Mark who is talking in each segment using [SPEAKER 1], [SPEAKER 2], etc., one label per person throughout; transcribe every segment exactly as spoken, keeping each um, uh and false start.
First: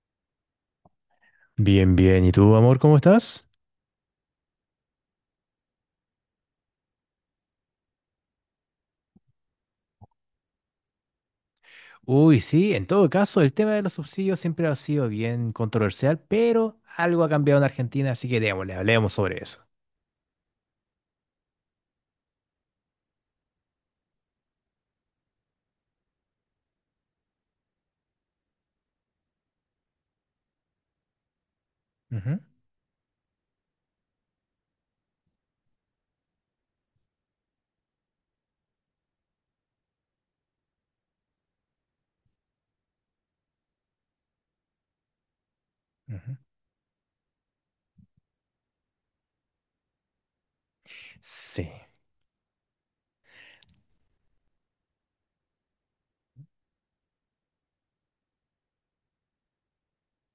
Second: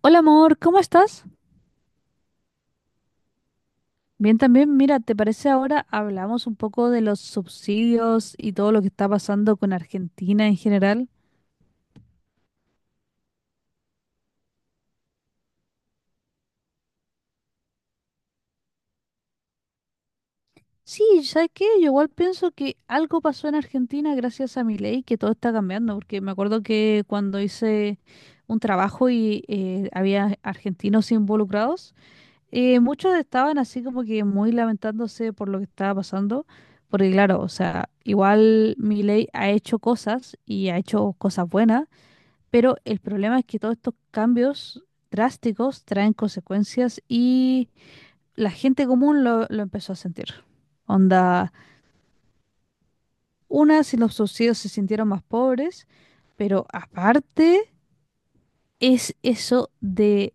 [SPEAKER 1] Hola amor, ¿cómo estás?
[SPEAKER 2] Bien, bien. ¿Y tú, amor, cómo estás?
[SPEAKER 1] Bien también, mira, ¿te parece ahora hablamos un poco de los subsidios y todo lo que está pasando con Argentina en general?
[SPEAKER 2] Uy, sí, en todo caso, el tema de los subsidios siempre ha sido bien controversial, pero algo ha cambiado en Argentina, así que démosle, hablemos sobre eso.
[SPEAKER 1] Sí, ¿sabes qué? Yo igual pienso que algo pasó en Argentina gracias a mi ley, que todo está cambiando, porque me acuerdo que cuando hice un trabajo y eh, había argentinos involucrados.
[SPEAKER 2] Ujú,
[SPEAKER 1] Eh, muchos estaban así como que muy lamentándose por lo que estaba pasando. Porque claro, o sea, igual Milei ha hecho cosas y ha hecho cosas buenas, pero el problema es que todos estos cambios drásticos traen
[SPEAKER 2] ujú.
[SPEAKER 1] consecuencias y la gente común lo, lo empezó a sentir. Onda,
[SPEAKER 2] Sí,
[SPEAKER 1] una, si los subsidios se sintieron más pobres, pero aparte es eso de,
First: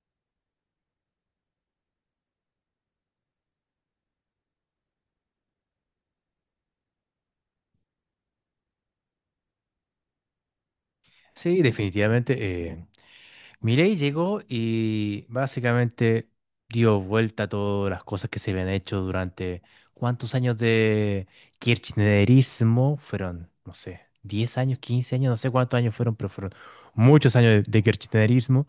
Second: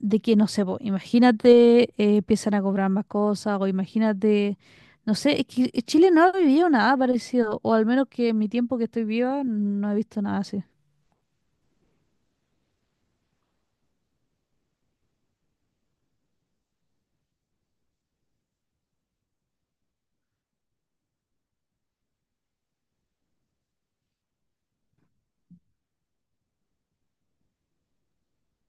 [SPEAKER 1] de que, no sé, po, imagínate, eh, empiezan a cobrar más cosas, o imagínate, no sé, es que Chile no ha vivido nada parecido, o al menos que en mi tiempo que estoy viva no he visto nada así.
[SPEAKER 2] sí, definitivamente. Eh, Milei llegó y básicamente dio vuelta a todas las cosas que se habían hecho durante cuántos años de kirchnerismo fueron, no sé, diez años, quince años, no sé cuántos años fueron, pero fueron muchos años de, de kirchnerismo.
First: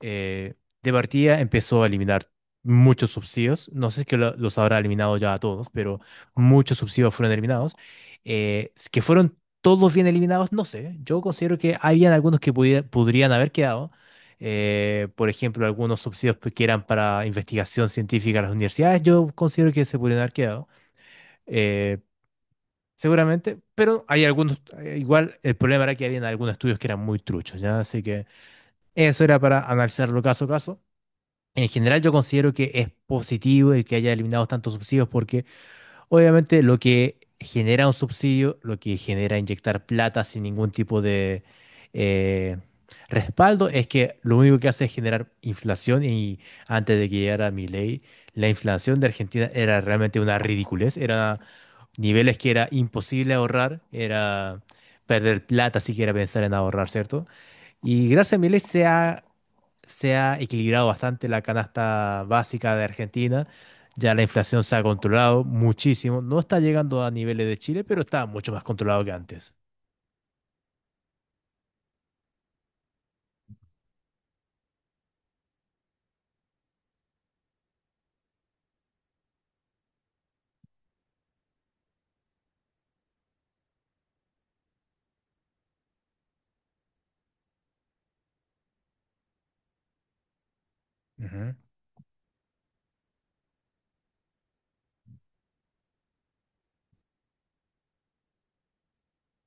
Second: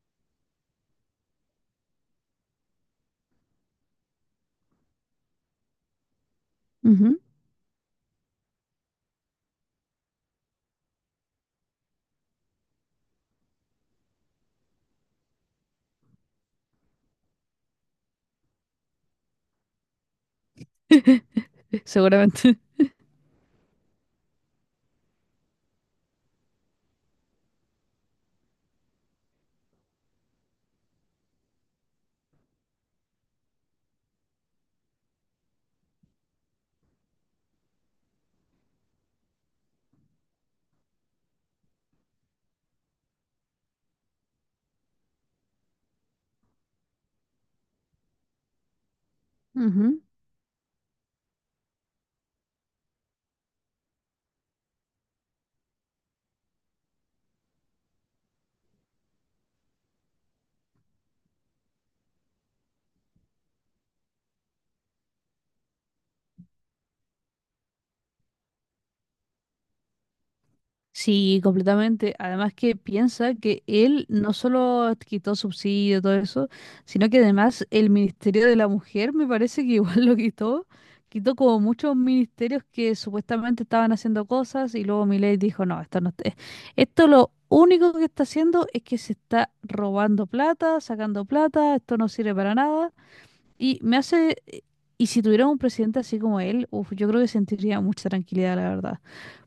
[SPEAKER 2] eh, de partida empezó a eliminar muchos subsidios. No sé si es que lo- los habrá eliminado ya a todos, pero muchos subsidios
[SPEAKER 1] Ujú.
[SPEAKER 2] fueron eliminados. Eh, que fueron todos bien eliminados, no sé. Yo considero que habían algunos que pudiera- podrían haber quedado. Eh, por ejemplo, algunos subsidios que eran para investigación científica a las universidades, yo considero que se podrían haber quedado. Eh,
[SPEAKER 1] Seguramente.
[SPEAKER 2] Seguramente, pero hay algunos, eh, igual el problema era que habían algunos estudios que eran muy truchos, ¿ya? Así que eso era para analizarlo caso a caso. En general yo considero que es positivo el que haya eliminado tantos subsidios porque obviamente lo que genera un subsidio, lo que genera inyectar plata sin ningún tipo de eh, respaldo, es que lo único que hace es generar inflación y antes de que llegara Milei, la inflación de Argentina era
[SPEAKER 1] Ujú.
[SPEAKER 2] realmente una ridiculez, era niveles que era imposible ahorrar, era perder plata siquiera pensar en ahorrar, ¿cierto? Y gracias a Milei se ha se ha equilibrado bastante la canasta básica de Argentina. Ya la inflación se ha controlado muchísimo. No está llegando a niveles de Chile, pero está mucho más controlado que antes.
[SPEAKER 1] Sí, completamente. Además que piensa que él no solo quitó subsidio, todo eso, sino que además el Ministerio de la Mujer me parece que igual lo quitó. Quitó como muchos ministerios que supuestamente estaban haciendo cosas y luego Milei dijo, no, esto no está... Esto lo único que está haciendo es que se está robando plata, sacando
[SPEAKER 2] Ujú,
[SPEAKER 1] plata, esto no sirve para nada. Y me hace... Y si tuviera un presidente así como él, uf, yo creo que sentiría mucha tranquilidad, la verdad.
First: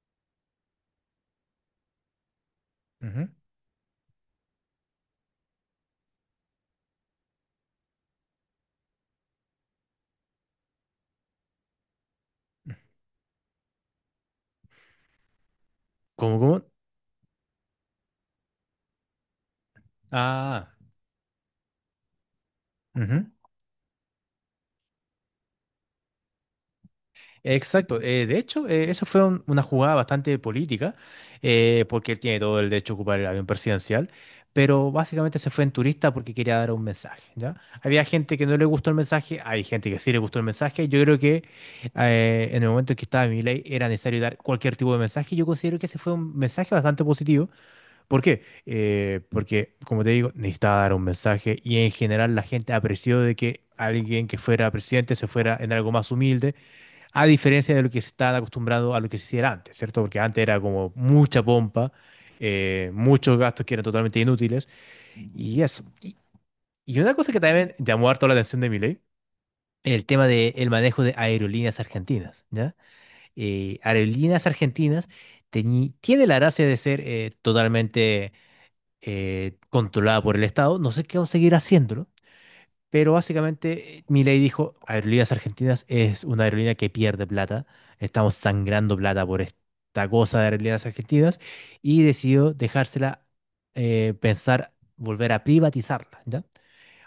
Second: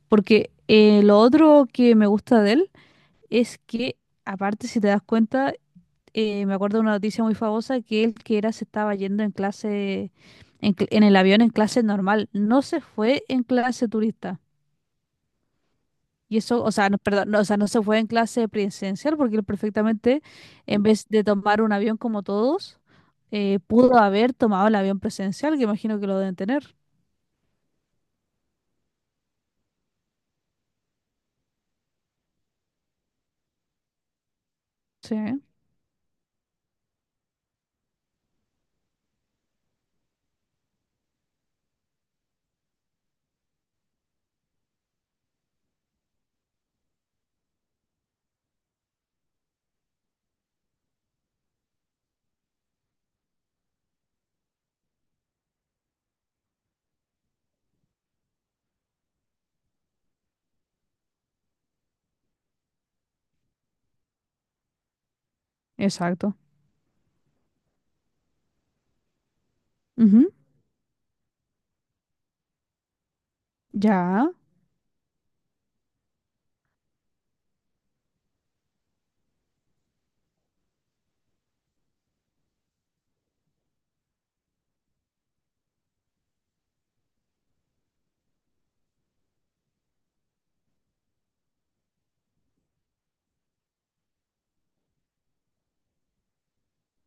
[SPEAKER 1] Porque eh, lo otro que me gusta de él
[SPEAKER 2] ujú.
[SPEAKER 1] es que, aparte, si te das cuenta, eh, me acuerdo de una noticia muy famosa que él que era se estaba yendo en clase, en, cl- en el avión en clase normal, no se fue en clase turista. Y
[SPEAKER 2] ¿Cómo, cómo?
[SPEAKER 1] eso, o sea, no, perdón, no, o sea, no se fue en clase presidencial porque él perfectamente,
[SPEAKER 2] Ah.
[SPEAKER 1] en vez de tomar un avión como todos,
[SPEAKER 2] Ujú.
[SPEAKER 1] eh, pudo haber tomado el avión presidencial, que imagino que lo deben tener.
[SPEAKER 2] Exacto. Eh, de hecho, eh, esa fue un- una jugada bastante política, eh, porque él tiene todo el derecho a ocupar el avión presidencial, pero
[SPEAKER 1] Sí,
[SPEAKER 2] básicamente se fue en turista porque quería dar un mensaje, ¿ya? Había gente que no le gustó el mensaje, hay gente que sí le gustó el mensaje. Yo creo que eh, en el momento en que estaba Milei era necesario dar cualquier tipo de mensaje. Yo considero que ese fue un mensaje bastante positivo. ¿Por qué? Eh, porque, como te digo, necesitaba dar un mensaje y en general la gente apreció de que alguien que fuera presidente se fuera en algo más humilde a diferencia de lo que se está acostumbrado a lo que se hiciera antes, ¿cierto? Porque antes era como mucha pompa, eh, muchos gastos que eran totalmente inútiles, y eso. Y,
[SPEAKER 1] exacto.
[SPEAKER 2] y una cosa que también llamó harto la atención de Milei, el tema
[SPEAKER 1] Ujú.
[SPEAKER 2] del manejo de Aerolíneas Argentinas, ¿ya? Eh,
[SPEAKER 1] Ya.
[SPEAKER 2] Aerolíneas Argentinas teñi- tiene la gracia de ser eh, totalmente eh, controlada por el Estado, no sé qué va a seguir haciéndolo, pero básicamente eh, Milei dijo, Aerolíneas Argentinas es una aerolínea que pierde plata, estamos sangrando plata por esta cosa de Aerolíneas Argentinas y decidió dejársela eh, pensar volver a privatizarla, ¿ya?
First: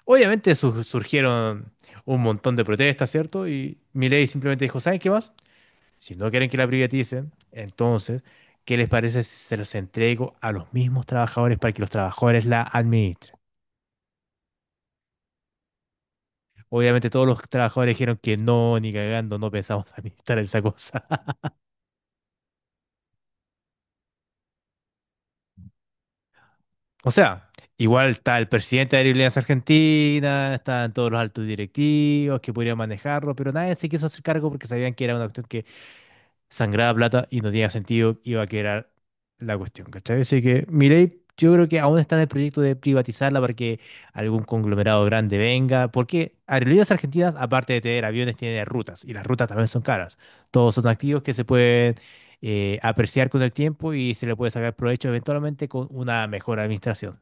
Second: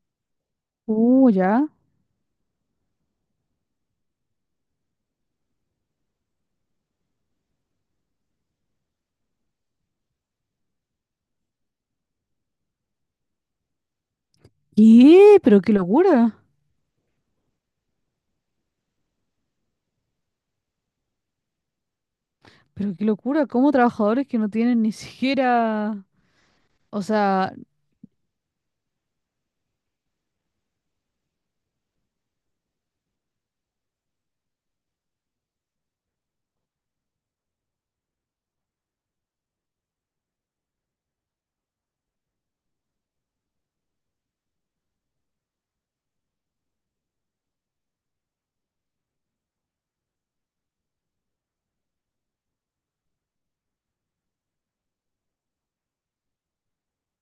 [SPEAKER 2] Obviamente su-
[SPEAKER 1] Uh, ya.
[SPEAKER 2] surgieron un montón de protestas, ¿cierto? Y Milei simplemente dijo, ¿saben qué más? Si no quieren que la privaticen, entonces, ¿qué les parece si se los entrego a los mismos trabajadores para que los trabajadores la administren?
[SPEAKER 1] ¿Qué? Pero qué locura.
[SPEAKER 2] Obviamente todos los trabajadores dijeron que no, ni cagando, no pensamos administrar esa cosa.
[SPEAKER 1] Pero qué locura. ¿Cómo trabajadores que no tienen ni siquiera... O
[SPEAKER 2] O sea,
[SPEAKER 1] sea,
[SPEAKER 2] igual está el presidente de Aerolíneas Argentinas, están todos los altos directivos que podrían manejarlo, pero nadie se quiso hacer cargo porque sabían que era una cuestión que sangraba plata y no tenía sentido, iba a quedar la cuestión, ¿cachai? Así que Milei, yo creo que aún está en el proyecto de privatizarla para que algún conglomerado grande venga, porque Aerolíneas Argentinas, aparte de tener aviones, tiene rutas, y las rutas también son caras. Todos son activos que se pueden eh, apreciar con el tiempo y se le puede sacar provecho eventualmente con una mejor administración.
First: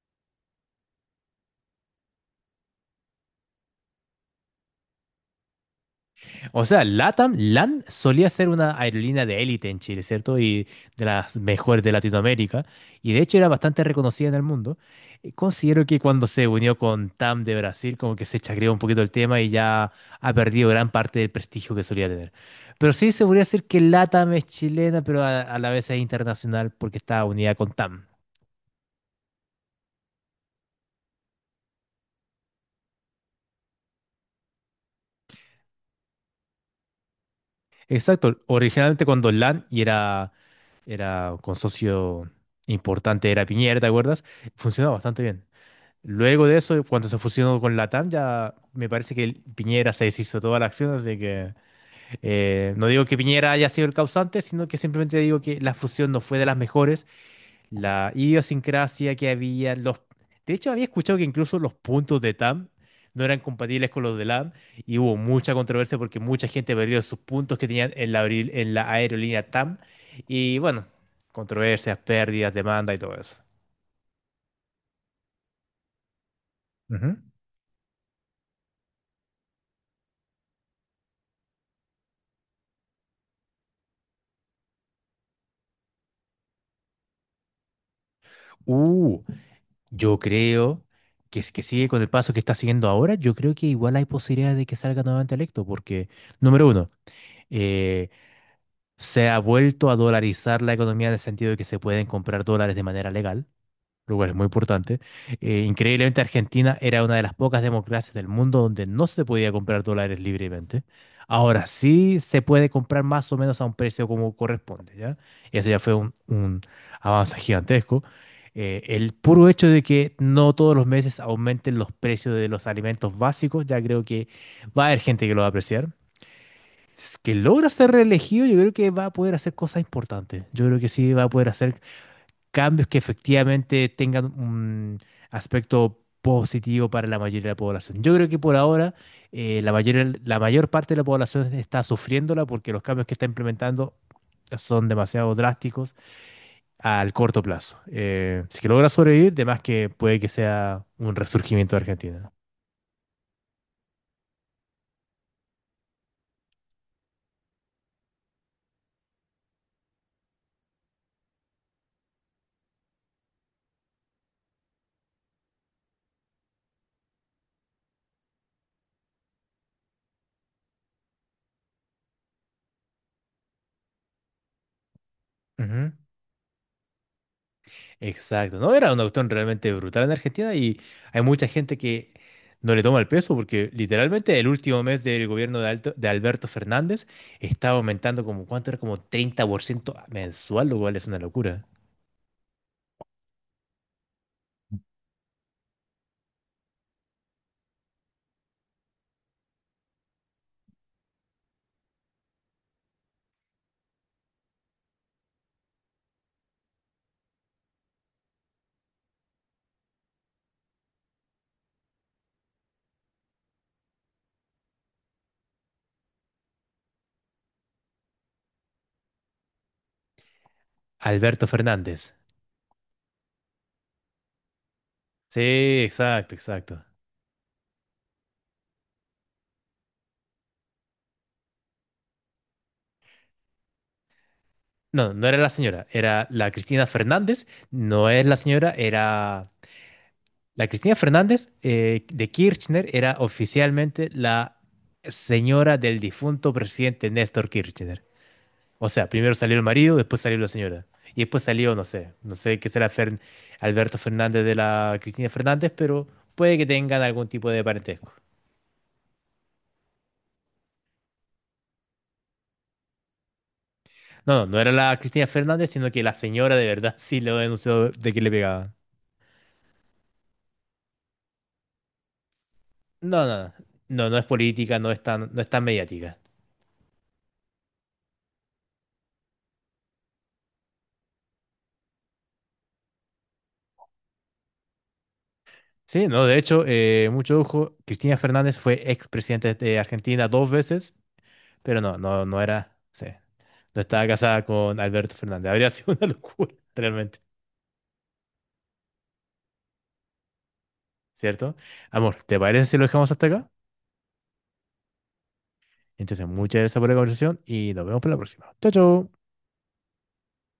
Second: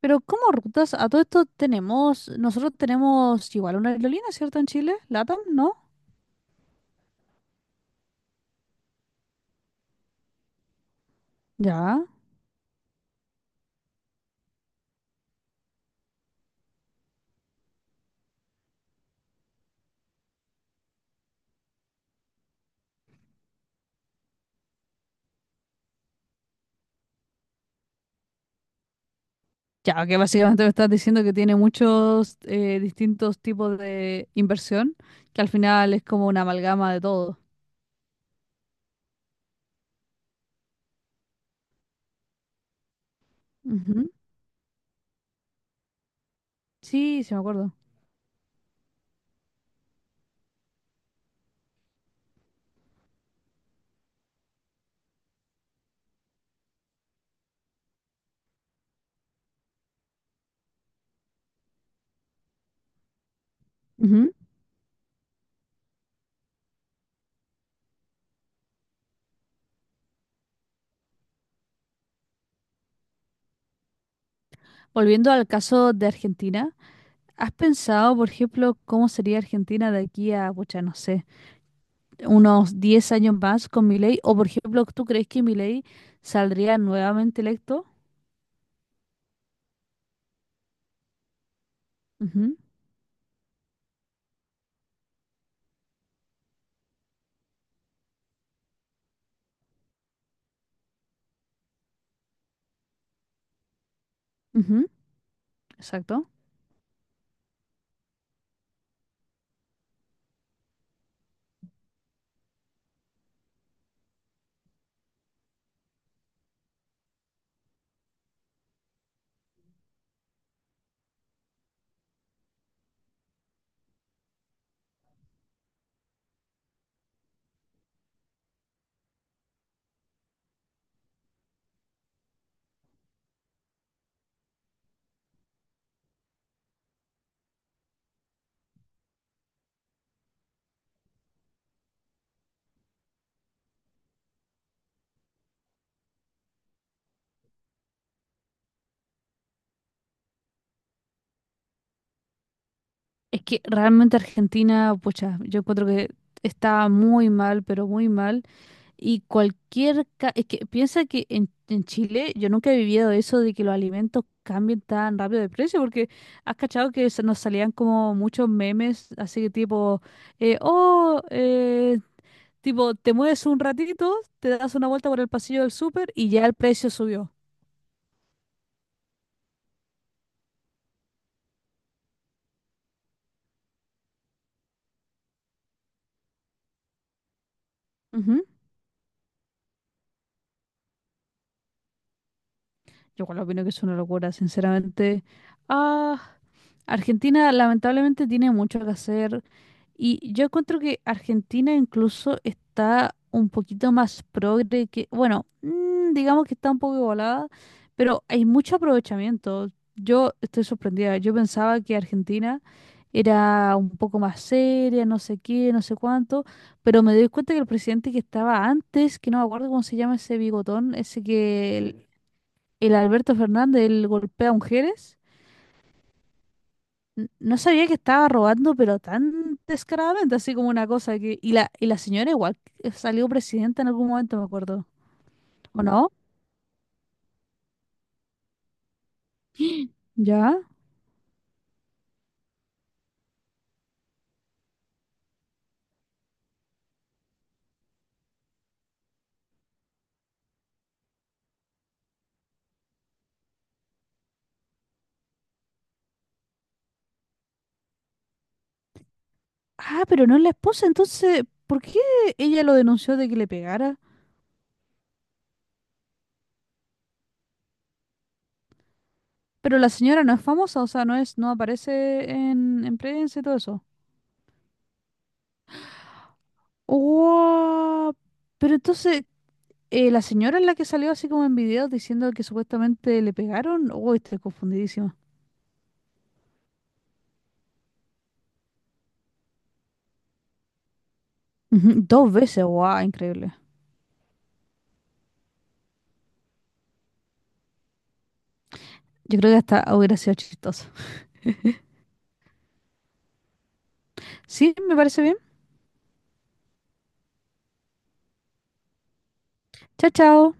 [SPEAKER 1] pero ¿cómo rutas? A todo esto tenemos... Nosotros tenemos igual una aerolínea, ¿cierto? En Chile. LATAM, ¿no?
[SPEAKER 2] O sea, LATAM, LAN solía ser una aerolínea de élite en Chile, ¿cierto? Y de las mejores de
[SPEAKER 1] Ya.
[SPEAKER 2] Latinoamérica. Y de hecho era bastante reconocida en el mundo. Eh, Considero que cuando se unió con TAM de Brasil, como que se chacreó un poquito el tema y ya ha perdido gran parte del prestigio que solía tener. Pero sí se podría decir que LATAM es chilena, pero a, a la vez es internacional porque está unida con TAM.
[SPEAKER 1] Ya, que básicamente me estás diciendo que tiene muchos eh, distintos tipos de inversión, que al final es como una amalgama de todo.
[SPEAKER 2] Exacto. Originalmente cuando LAN y era, era con socio importante, era Piñera, ¿te
[SPEAKER 1] Ujú.
[SPEAKER 2] acuerdas? Funcionaba bastante bien. Luego de eso, cuando se
[SPEAKER 1] Sí, sí me
[SPEAKER 2] fusionó
[SPEAKER 1] acuerdo.
[SPEAKER 2] con Latam, ya me parece que el- Piñera se deshizo toda la acción, así que eh, no digo que Piñera haya sido el causante, sino que simplemente digo que la fusión no fue de las mejores, la idiosincrasia que había, los... De hecho, había escuchado que incluso los puntos de TAM no eran compatibles con los de
[SPEAKER 1] Ujú.
[SPEAKER 2] LAM y hubo mucha controversia porque mucha gente perdió sus puntos que tenían en la, aeril- en la aerolínea TAM y bueno, controversias, pérdidas, demanda y todo eso.
[SPEAKER 1] Volviendo al caso de Argentina,
[SPEAKER 2] Ujú.
[SPEAKER 1] ¿has pensado, por ejemplo, cómo sería Argentina de aquí a, pucha, no sé, unos diez años más con Milei? O, por ejemplo, ¿tú crees que Milei saldría nuevamente electo?
[SPEAKER 2] Uh, Yo creo que si que sigue con el paso que está
[SPEAKER 1] Ujú,
[SPEAKER 2] siguiendo ahora, yo creo que igual hay posibilidades de que salga nuevamente electo, porque, número uno, eh, se ha vuelto a dolarizar la economía en el sentido de que se pueden comprar dólares de manera legal lugar es muy
[SPEAKER 1] ujú,
[SPEAKER 2] importante. Eh, increíblemente,
[SPEAKER 1] exacto.
[SPEAKER 2] Argentina era una de las pocas democracias del mundo donde no se podía comprar dólares libremente. Ahora sí se puede comprar más o menos a un precio como corresponde, ¿ya? Eso ya fue un, un avance gigantesco. Eh, el puro hecho de que no todos los meses aumenten los precios de los alimentos básicos, ya creo que va a haber gente que lo va a apreciar. Si es que logra ser reelegido, yo creo que va a poder hacer cosas importantes. Yo creo que sí va a poder hacer cambios que efectivamente tengan un aspecto positivo para la mayoría de la población. Yo creo que por ahora eh, la mayoría- la mayor parte de la población está sufriéndola porque los cambios que está implementando son demasiado drásticos al corto plazo. Eh, si que logra sobrevivir, de más que puede que sea un resurgimiento de Argentina.
[SPEAKER 1] Es que realmente Argentina, pucha, yo encuentro que está muy mal, pero muy mal. Y cualquier... ca- Es que piensa que en, en Chile yo nunca he vivido eso de que los alimentos cambien tan rápido de precio, porque has cachado que se nos salían como muchos memes, así que tipo, eh, oh, eh, tipo, te mueves un ratito, te das una vuelta por el pasillo del
[SPEAKER 2] Ujú.
[SPEAKER 1] súper y ya el precio subió.
[SPEAKER 2] Exacto, no, era una cuestión realmente brutal en Argentina y hay mucha gente que no le toma el peso porque literalmente el último mes del gobierno de, Alto- de Alberto Fernández estaba aumentando como, ¿cuánto era? Como treinta por ciento mensual, lo cual es una locura.
[SPEAKER 1] Yo igual opino que es una locura, sinceramente. Ah, Argentina lamentablemente tiene mucho que hacer y yo encuentro que Argentina incluso está un poquito más progre que, bueno, mm, digamos que está un poco igualada, pero hay mucho aprovechamiento. Yo estoy sorprendida. Yo pensaba que Argentina era un poco más seria, no sé qué, no sé cuánto, pero me doy cuenta que el presidente que estaba antes, que no me acuerdo cómo se llama ese bigotón, ese
[SPEAKER 2] Alberto Fernández.
[SPEAKER 1] que el Alberto Fernández, el golpea mujeres.
[SPEAKER 2] Sí, exacto, exacto.
[SPEAKER 1] N- No sabía que estaba robando, pero tan descaradamente, así como una cosa que... Y la, y la señora igual eh, salió presidenta en algún momento, me acuerdo.
[SPEAKER 2] No, no era la
[SPEAKER 1] ¿O
[SPEAKER 2] señora,
[SPEAKER 1] no?
[SPEAKER 2] era la Cristina Fernández, no es la señora, era...
[SPEAKER 1] ¿Ya?
[SPEAKER 2] La Cristina Fernández eh, de Kirchner era oficialmente la señora del difunto presidente Néstor Kirchner. O sea, primero salió el marido, después salió la señora. Y después salió, no sé, no sé qué será Fern- Alberto Fernández de la Cristina Fernández, pero puede que tengan algún tipo de parentesco.
[SPEAKER 1] Ah, pero no es la esposa, entonces, ¿por qué ella lo denunció de que le pegara?
[SPEAKER 2] No, no, no era la Cristina Fernández, sino que la señora de verdad sí lo denunció de que le pegaban.
[SPEAKER 1] Pero la señora no es famosa, o sea, no es, no aparece en, en
[SPEAKER 2] No,
[SPEAKER 1] prensa y
[SPEAKER 2] no,
[SPEAKER 1] todo eso.
[SPEAKER 2] no, no es política, no es tan, no es tan mediática.
[SPEAKER 1] Wow. Pero entonces, eh, la señora es la que salió así como en videos diciendo que supuestamente le pegaron. Uy, estoy confundidísima.
[SPEAKER 2] Sí, no, de hecho, eh, mucho ojo, Cristina Fernández fue expresidente de Argentina dos veces, pero no,
[SPEAKER 1] Ujú,
[SPEAKER 2] no,
[SPEAKER 1] Dos
[SPEAKER 2] no
[SPEAKER 1] veces,
[SPEAKER 2] era,
[SPEAKER 1] wow,
[SPEAKER 2] sí,
[SPEAKER 1] increíble.
[SPEAKER 2] no estaba casada con Alberto Fernández. Habría sido una locura, realmente.
[SPEAKER 1] Yo creo que hasta hubiera sido chistoso.
[SPEAKER 2] ¿Cierto? Amor, ¿te parece si lo dejamos hasta acá?
[SPEAKER 1] Sí, me parece bien.
[SPEAKER 2] Entonces, muchas gracias por la conversación y nos vemos para la próxima. Chao, chao.
[SPEAKER 1] Chao, chao.